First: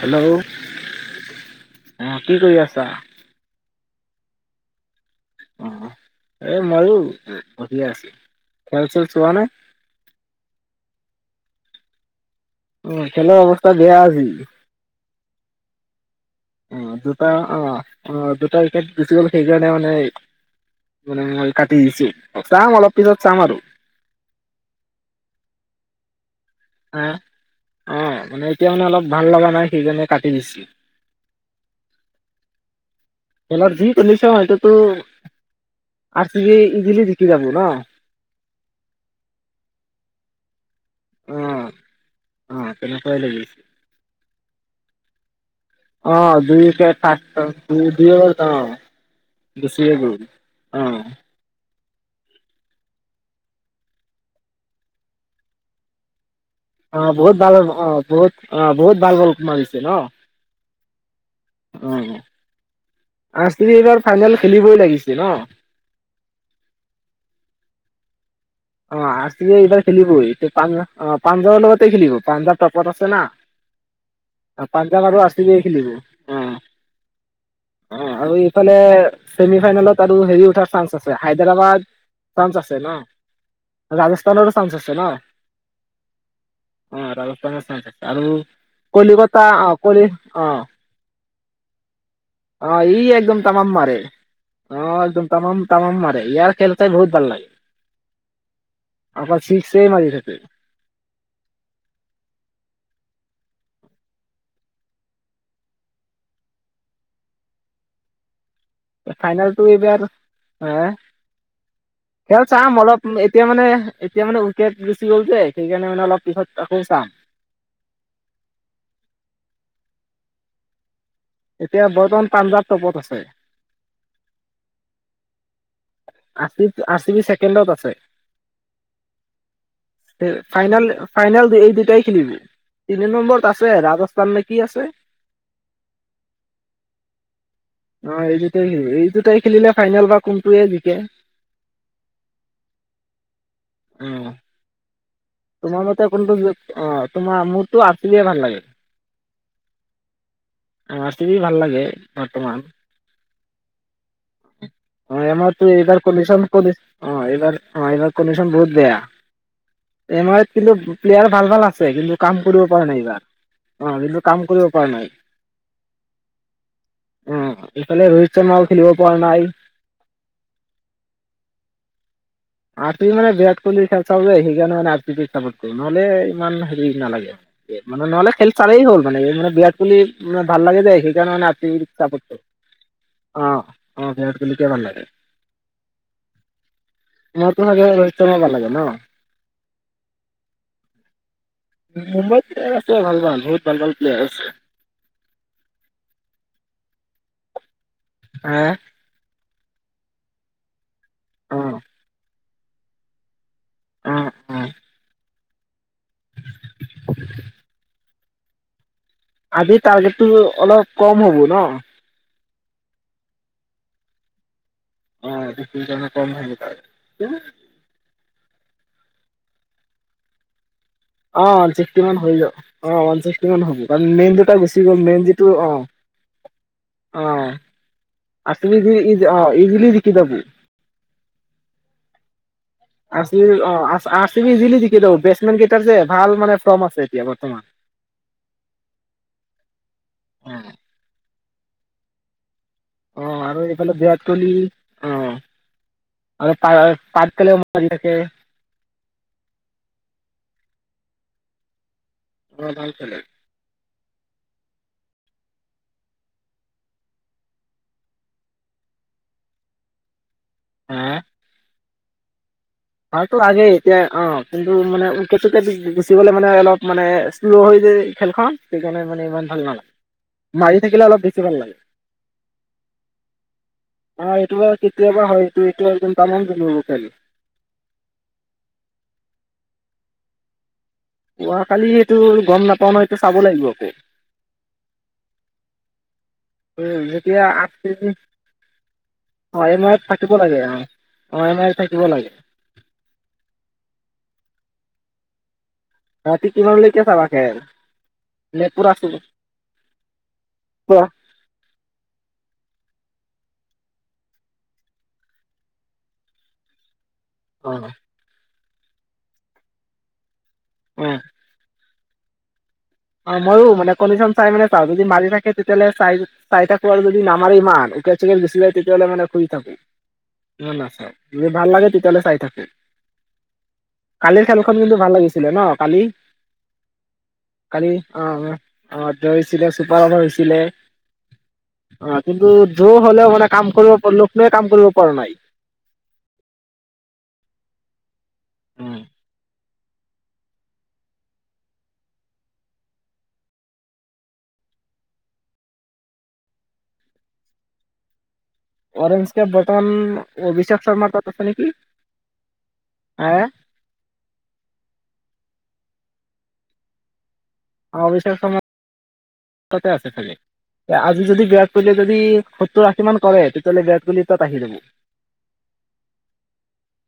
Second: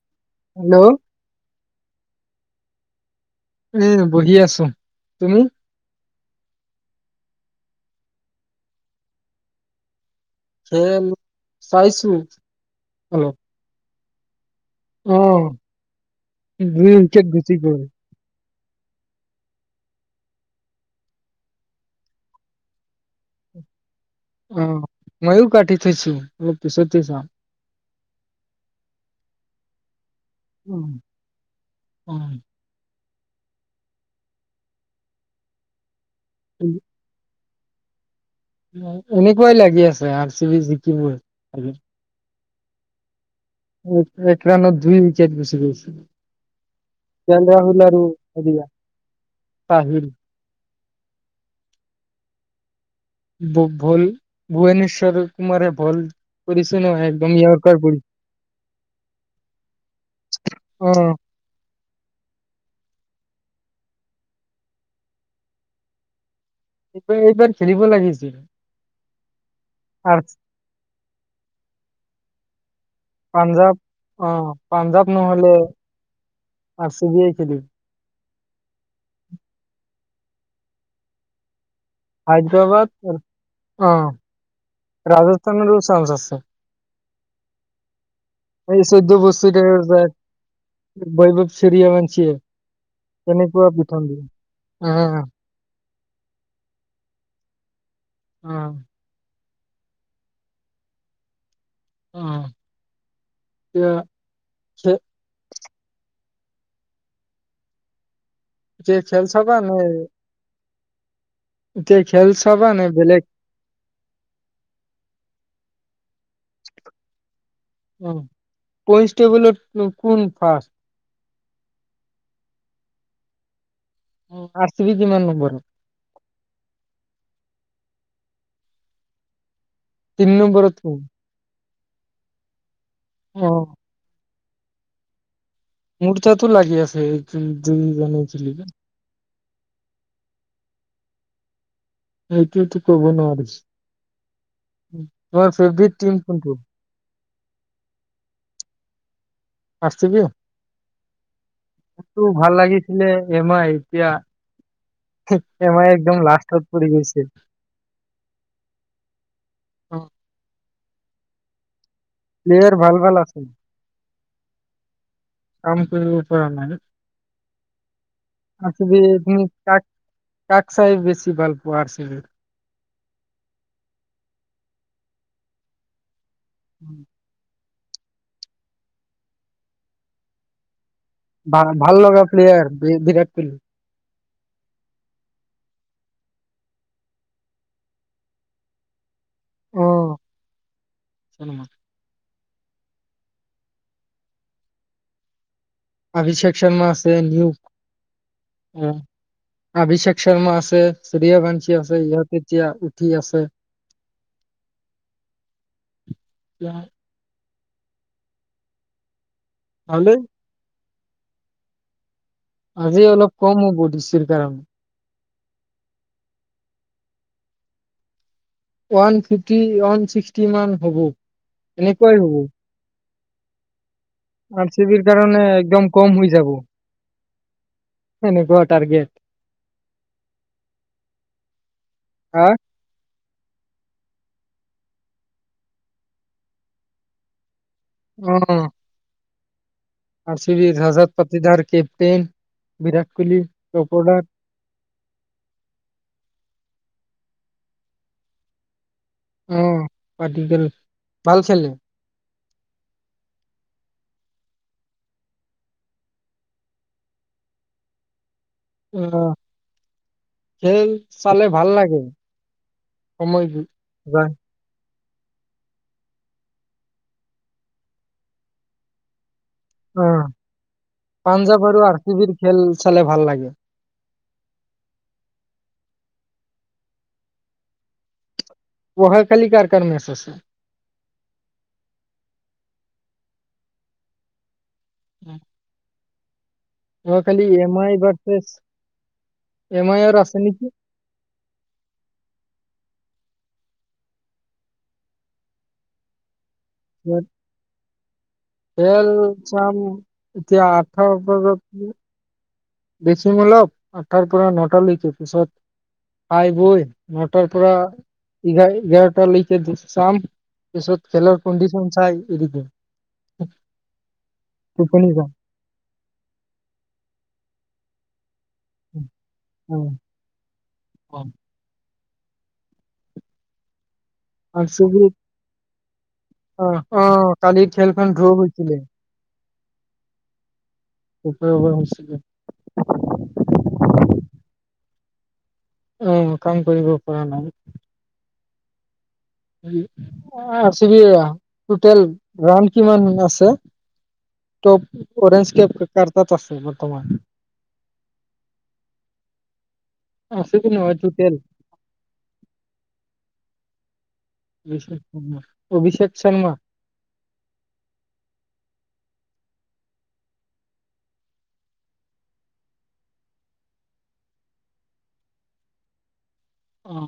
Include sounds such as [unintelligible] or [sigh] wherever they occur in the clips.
Hello! Hello অ', কি কৰি আছ চ এ, ‍ বহি আছুঙ। অ এই মায়ো এ বহি আছে খেল চেল চোৱা নাই খেল, চাইছো। উ অলপ। খেলৰ অৱস্থা বেয়া আ উ। অ অ উম চেক দুটা গুচি অ গ'ল। অ দুটা উইকেট গুছি গ'ল সেইকাৰণে মানে মানে মই কাটি দিছো, চাম অলপ পিছত চাম আৰু। অ মই ও কাটি থৈছো অলপ পিছত হে অ চাম অ মানে এতিয়া মানে অলপ ভাল লগা নাই সেইকাৰনে উম অ খেলত যি চলিছে হেইটো তো। আৰচিবি ইজিলি জিকি যাব। ন'। এনেকুৱাই লাগি আছে আৰ চি অ বি [unintelligible] অ' তেনেকুৱাই লাগিল। এক ৰানত দুই উইকেট গৈছে। অ দুই উইকেট কে থ এল ৰাহুল আৰু দে হেৰিয়া বেছিয়ে পাহিল গল অ ভুল ভূুৱনেশ্বৰ কুমাৰে ভুল অ', বহুত ভাল অ' বহুত, অ' বহুত ভাল বল মাৰিছে ন'। অ'। অ'। আৰ চি বিয়ে ফাইনেল খেলিবই লাগিছিল ন এইবাৰ, এইবাৰ খেলিব লাগিছিল। অ আৰ চি বিয়ে এইবাৰ আৰ খেলিবই পঞ্জাৱ অ পাঞ্জাৱৰ লগতে খেলিব পাঞ্জাৱ তপত আছে না পাঞ্জাৱ অ', পাঞ্জাৱ আৰু আৰ নহ'লে চিবিয়ে খেলিব অ আৰ চি বিয়ে খেলিব। অ আৰু ইফালে ছেমি ফাইনেলত আৰু হেৰি উঠাৰ চান্স আছে হায়দৰাবাদ, চান্স আছে ন হাইদৰাবাদ। অ', ৰাজস্থানৰো চান্স আছে ন ৰাজস্থান চান্চ আছে। অ' ৰাজস্থানৰ চাই থাক। আৰু এই চৈধ্য কলিকতা অ কলি বছৰীয়া অ বৈভৱ সূৰ্যবংশীয়ে অ ই একদম কেনেকুৱা তামাম মাৰে পিটন দিয়ে। অ একদম তামাম তামাম মাৰে ইয়াৰ খেল চাই বহুত ভাল লাগে অ চিক্সেই মাৰি থাকে। অ তে খ। যে খেল চাবা ফাইনেলটো নে এইবাৰ হে? এতিয়া খেল চাবা চাম নে অলপ বেলেগ এতিয়া মানে, এতিয়া মানে উইকেট গুচি গ'ল যে, সেইকাৰণে মানে অলপ পিছত আকৌ চাম। উ কষ্টেবুলত নো কোন ফাৰ্ষ্ট? এতিয়া বৰ্তমান পাঞ্জাৱ টপত আছে। উ আৰচিবি কিমান নম্বৰৰ? R C, R C B ছেকেণ্ডত আছে। তিনি এহ, নম্বৰত ফাইনেল কোন? ফাইনেল এই দে তই খেলিবি? তিনি নম্বৰত আছে অ', ৰাজস্থান নে কি আছে? মোৰ তাতো লাগি আছে। অ দুইজনে এই খেলিব। দুটাই হয়, এই দুটাই খেলিলে ফাইনেল বা কোনটোৱে জিকে? এইটো এটো ক'ব নোৱাৰি। অহ উম্। তোমাৰ ফেভৰেট টিম কোনটো? অ তোমাৰ? মোৰটো আৰ চি বি এ ভাল লাগে। R C B? [unintelligible] ভাল লাগে টো ভাল বৰ্তমান, লাগিছিলে এম আই এতিয়া [unintelligible] এম আই এইবাৰ একদম কণ্ডিচন‌ - লাষ্টত কণ্ডিচ পৰি অ গৈছে। এইবাৰ অ এইবাৰ কণ্ডিচন বহুত বেয়া। এম আইত কিন্তু, প্লেয়াৰ ভাল ভাল আ প্লেয়াৰ ভাল ভাল আছে, অ কিন্তু কাম কৰিব পৰা নাই কাম কৰিব পৰা নাই, অ এইফালে ৰোহিত শৰ্মাও আৰ খেলিব চি বিৰ পৰা নাই তুমি কাক কাক চাই বেছি ভাল পোৱা আৰ চি বিৰ? আৰ চি বিৰ মানে বিৰাট কোহলিৰ খেল চাওঁ যে সেইকাৰণে আৰ চি বিক চাপোৰ্ট কৰোঁ, নহ'লে ইমান হেৰি নালাগে। এ মানে নহ'লে খেল চালেই হ'ল, মানে-মানে বিৰাট কোহলি ম ভাল লাগে যে সেই বা-ভাল লগা প্লেয়াৰ বি-বিৰাট কোহলি। কহলিকে ভাল লাগে। তোমাৰতো চাগে ৰোহিত শৰ্মা ভাল লাগে ন? অ'। [unintelligible] মুম্বাইত প্লেয়াৰ আছে ভাল ভাল, বহুত ভাল ভাল প্লেয়াৰ আছে। অভিষেক শৰ্মা আছে নিউক আ? অভিষেক শৰ্মা আছে। অ সূৰ্যবংশী আছে, ইয়াৰ পিত এতিয়া উঠি আছে। আ, আ। [unintelligible] [inaudible] আজি ভালেই টাৰ্গেটটো অলপ। কম হ'ব ন? আজি অলপ কম হ'ব দিছিল [unintelligible] [unintelligible] ওৱান ফিফটি- ওৱান ছিক্সটি মান। হ'ব। অ, ওৱান চিক্সটি এনেকুৱাই মান হৈ হ'ব দিয়ক অ' ওৱান চিক্সটি কিমান হব? মেইন দুটা আৰ চি গুচি বিৰ গ'ল, কাৰণে মেইনযিটো একদম অ'। কম হৈ যাব অ, এনেকুৱা আছিলি যি টাৰ্গেট ই-ইজিলি জিকি যাবি। হা? আৰ চি বি অ' আৰ চি বি ইজলি জিকি যাব। বেটচমেনকেইটা তাত যে ভাল মানে ফৰ্ম আছে এতিয়া বৰ্তমান। উম। আৰ অ চি বি ৰজত পট [unintelligible] কেপ্টেইন। বিৰাট অ কোহলি আৰু এইফালে চপদাৰ বিয়াত কোহলি অ আৰু তাৰ পাতকালে [unintelligible] অ', পাতিদাৰ ভাল খেলে। অ', ভাল খেলে। [unintelligible] খেল, চালে ভাল লাগে। আৰুতো সময় আগে এতিয়া অ যায় কিন্তু মানে [unintelligible] গুচি গ'লে মানে অলপ মানে শ্ল' হৈ যায় খেলখন সেইকাৰণে মানে ইমান হয়, হয়, অ মাৰি থাকিলে অলপ বেছি ভাল পাঞ্জাৱ লাগে, আৰু আৰ চি বিৰ খেল চালে ভাল লাগে অ' এইটো বাৰু কেতিয়াবা হয় এইটো [unintelligible] [unintelligible] অহা কালি কাৰ কাৰ মেটচ আছে? যোৱা কালি এইটো গম নাপাও নহয়, এইটো চাব লাগিব আকৌ। উম। অ যেতিয়া আঠ আই কেজি, ভাৰ্চেছ অ এম আইত আইৰ থাকিব আছে লাগে নেকি অ - অ এমই থাকিব লাগে। ৰাতি। কিমানলৈকে চাবা খেল নে পুৰা চু খেল চাম এতিয়া পুৰা আঠৰ ওপৰত নে? বেছিম অলপ, আঠটাৰ পৰা নটা লৈকে পিছত খাই বৈ। নটাৰ অ পৰা এঘাৰ-এঘাৰটা লৈকে [unintelligible] চাম পিছত অ খেলৰ কণ্ডিচন চাই [inaudible] অ ময়ো মানে কণ্ডিশন চাই মানে চাওঁ, যদি টোপনি মাৰি যাম থাকে তেতিয়াহলে চাই-চাই থাকো আৰু যদি ন আমাৰ ইমান [unintelligible] তেতিয়াহলে মানে শুই থাকো, মই নাচাওঁ। যদি ভাল লাগে তেতিয়ালে চাই থাকে। কালিৰ আৰু খেলখন কিন্তু ভাল চুবুৰীত লাগিছিলে ন', কালি! অ অ কালি কালি খেলখন অ ড্ৰ হৈছিলে। অ হৈছিলে চুপাৰ অভাৰ হৈছিলে। দুপৰীয়া হৈছিলে [unintelligible] পৰা নাই। অ' কাম কৰিব পৰা নাই। উম R C B total one কিমান আছে, টপ অৰেঞ্জ কেপ কাৰ তাত আছে বৰ্তমান? অৰেঞ্জ কেপ বৰ্তমান আছে কি অভিষেক নহয় শৰ্মাৰ টোটেল তাত আছে নেকি! হে অভিষেক শৰ্মা, অভিষেক শৰ্মা। অভিশেক শৰ্মা তাতে আছে চাগে, আজি যদি বিৰাট কোহলি যদি সত্তৰ-আশী মান কৰে তেতিয়াহ'লে বিৰাট কোহলি তাত আহি যাব।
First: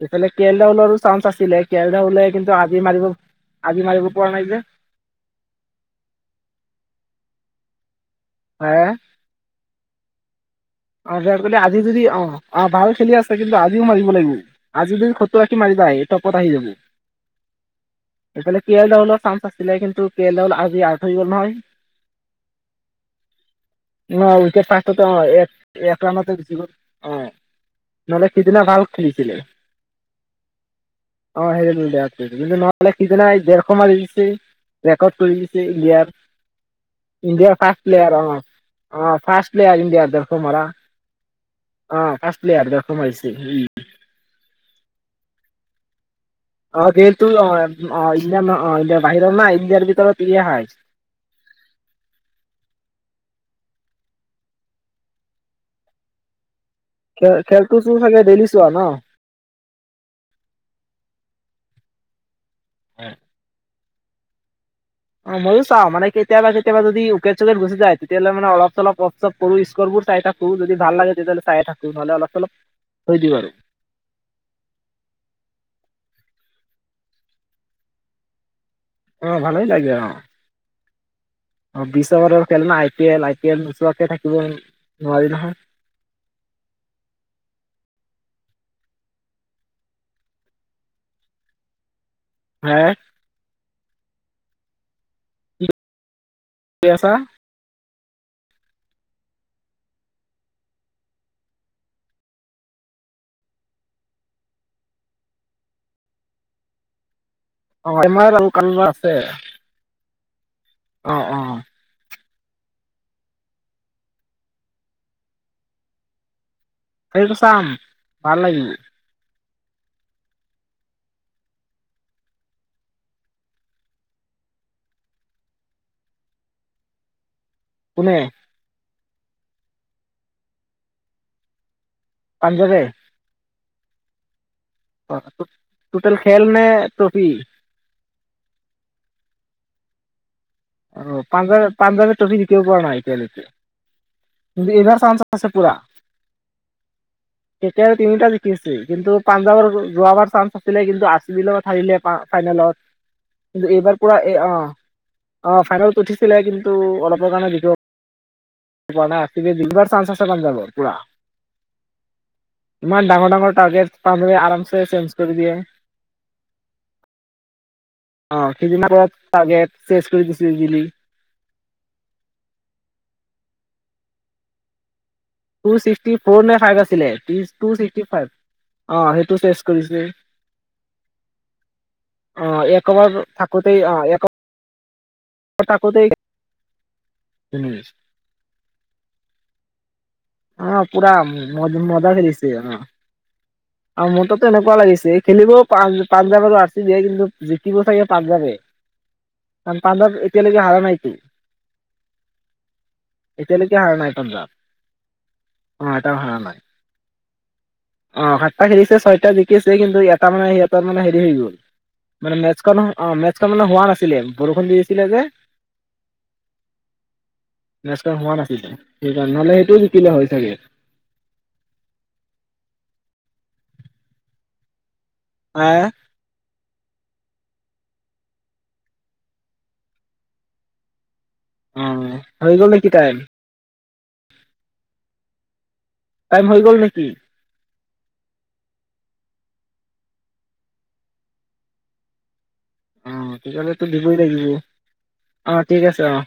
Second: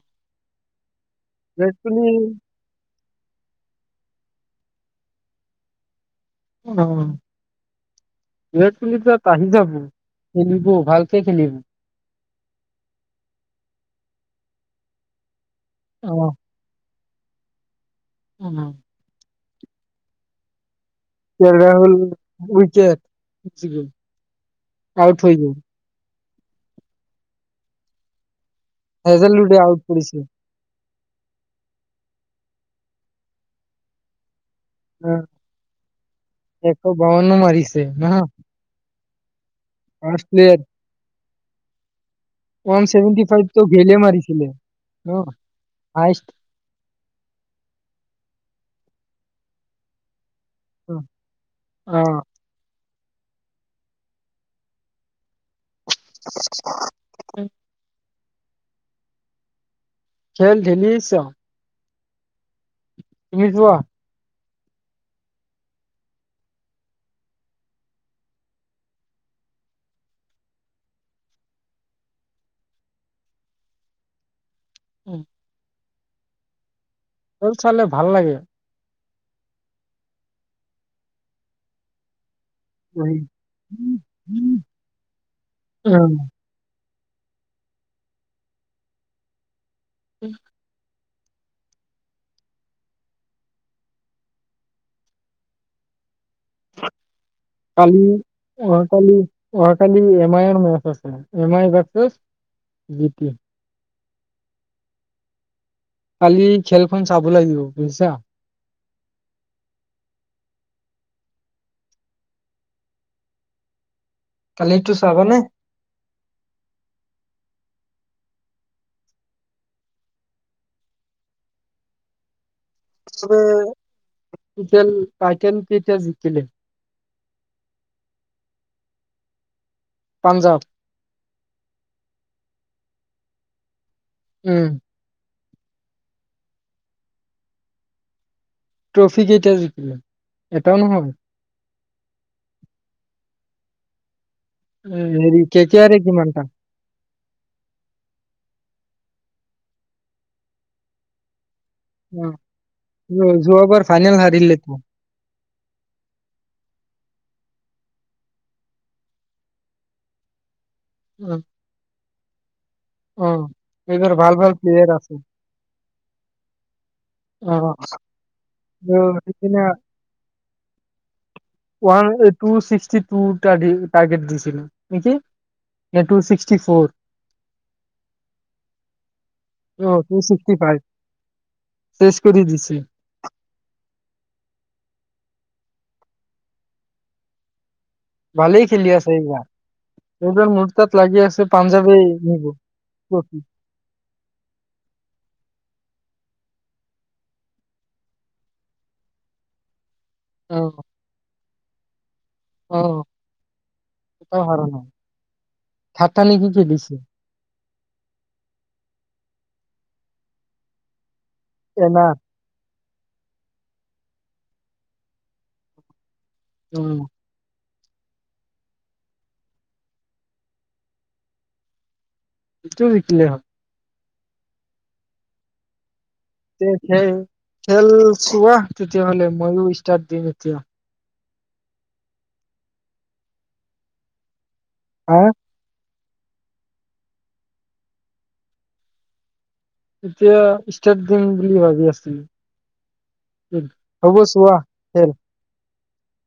ইফালে কে এল ৰাহুলৰো চান্স আছিলে, ৰেড কে এল ৰাহুল বুলি কিন্তু আজি মাৰিব-আজি মাৰিব কোৱা নাই যে? অ' বিৰাট কোহলী তাত আহি যাব। খেলিব ভালকে অৰ্ডাৰ খেলিব। কৰিলে আজি যদি অ' অ' ভাল খেলি আছে কিন্তু আজিও মাৰিব লাগিব, আজি যদি স [unintelligible] অ টপত আহি যাব। এফালে কে এল ৰাহুলৰ চাঞ্চ আছে আছিলে কিন্তু কে এল ৰাহুল আজি হৈ গ'ল কে নহয়। এল ৰাহুল উইকেট [unintelligible] অ উইকেট ফাৰ্ষ্টতে অ আউট হৈ গ'ল। [unintelligible] নহলে সিদিনা ভাল হেজেল খেলিছিলে উডে আউট কৰিছে। অ' [unintelligible] ডেৰশ মাৰি দিছে। ৰেকৰ্ড কৰি অ দিছে ইণ্ডিয়াৰ, ইণ্ডিয়াৰ এশ ফাৰ্ষ্ট বাৱন্ন প্লেয়াৰ, মাৰিছে ন অ'। অ' ফাৰ্ষ্ট প্লেয়াৰ ফাৰ্ষ্ট ইণ্ডিয়াৰ [inaudible] কোমাৰা। অ। ফাৰ্ষ্ট প্লেয়াৰ ৱান ডেৰশ চেভণ্টি মাৰিছে ই ফাইভটো গীলে মাৰিছিলে। অ', [inaudible] অ গেলটো -অ- উম -অ -ইণ্ডিয়া -নহ -ইণ্ডিয়াৰ বাহিৰৰ না ইণ্ডিয়াৰ ভিতৰৰ অহ। [unintelligible] খে খেলতো চো চাগে ডেইলি চোৱা ন। খেল ডেইলি চাওঁ। তুমি যোৱা। অ ময়ো চাওঁ মানে কেইতাবা কেইতাবা যদি উইকেট-চুইকেট গুচি যায় তেতিয়াহলে মানে অলপ চলপ অফ চফ কৰো। ইস্কৰবোৰ চাই থাকো যদি ভাল লাগে তেইতাহলে চাইয়ে থাকোঁ নহলে অলপ চলপ থৈ দিওঁ আৰু। উম্। খেল চালে ভাল লাগে। অ, ভালেই লাগে অ। অ বিছ। [unintelligible] খেল নে I O P L. I P L নোচোৱাকৈ থাকিব নোৱাৰি নহয়। উম্। হে! শুই আছা? অহাকালি-অহাকালি এম আইৰ মেচ আছে। M I versus G T. কালি খেলখন চাব। লাগিব অ বুজিছা। এম আইৰ আল কাল্লা আছে। অ অ। কালি এইটো চাবা নে? খেলটো চাম। ভাল লাগিব। চবেই টিতেন টাইটেন এতিয়া জিকিলে। কোনে? পাঞ্জাৱ। সেই চবেই উম্। অ-টো-টোটেল খেল নে ট্ৰফী? ট্ৰফী কেইটা জিকিলে? এটাও নহয় অ পাঞ্জাৱ। পাঞ্জাৱে ট্ৰফি জিকিব পৰা নাই এতিয়ালৈকে। কিন্তু এ এইবাৰ চান্স হেৰি আছে কে পুৰা। কে আৰে কিমানটা কে কে আৰৰ তিনিটা জিকিছে। কিন্তু পাঞ্জাৱৰ যোৱাবাৰ চান্স আছিলে কিন্তু আৰ চি বিৰ লগত হাৰিলে অ ফা-ফাইনেলত। যোৱা- কিন্তু যোৱাবাৰ এইবাৰ ফাইনেল পুৰা এ অ। হাৰিলেতো অ' ফাইনেলত উঠিছিলে কিন্তু অলপ [unintelligible] [unintelligible] ইবাৰ চাঞ্চ আছে পাঞ্জাবৰ। উম্। ইমান ডাঙৰ ডাঙৰ টাৰ্গেট [unintelligible] আৰামছে চে্জ আছে কৰি দিয়ে। অ তো অহ [unintelligible] সেইদিনা টাৰ্গেট চে্জ কৰি দিছি easily. One two sixty two টা টাৰ্গেট দিছিলো, নেকি? টু ছিক্সটি ফৰ নে ফাইভ আছিলে ত্ৰিছ টু ছিক্সটি ফাইভ। অ সেইটো চেচ অ কৰিছে। টু ছিক্সটি ফাইভ চেচ কৰি অ' দিছে এক অভাৰ থাকোতে অ এক [unintelligible] ভালেই খেলি আছে এইবাৰ। এইবাৰ মোৰ অ তাত পুৰা লাগি আছে ম পাঞ্জাৱে মজা নিব খেলিছে অ। ট্ৰফি আৰু মোৰ তাতো এনেকুৱা লাগিছে খেলিব। পান পাঞ্জাৱ আৰু আৰ চি বিহে কিন্তু জিকিব চাগে পাঞ্জাবে। [unintelligible] পাঞ্জাব এতিয়ালৈকে হাৰা অ', নাইটো? অ', এতিয়ালৈকে হাৰা নাই পাঞ্জাৱ। অ এটাও ফেপনি হাৰা নাই টোযে দিছে। অ সাতটা খেলিছে ছয়টা জিকি আছে কিন্তু এটা মানে সিহঁতৰ মানে এই গল, এনাৰ মানে মেচ খ নহয় অ মেছখন মানে হোৱা নাছিলে, বৰষুণ দি আছিলে যে। উম্। [unintelligible] হোৱা নাছিল সেইকাৰণে, নহলে সেইটোও জিকিলে হয় চাগে। [unintelligible] জিকিলে হয়। আহ। তে খেল-খেল চোৱা, তেতিয়াহলে মইও ষ্টাট দিম এতিয়া। অ, হৈ গলনেকি টাইম? হাঁ‌? টাইম হৈ গল নেকি? এতিয়া ষ্টাৰ্ট দিম বুলি ভাবি আছিলোঁ‌। অ তেতিয়াহলেতো দিবই লাগিব। খেল। আঠ। ঠিক আছে আহ।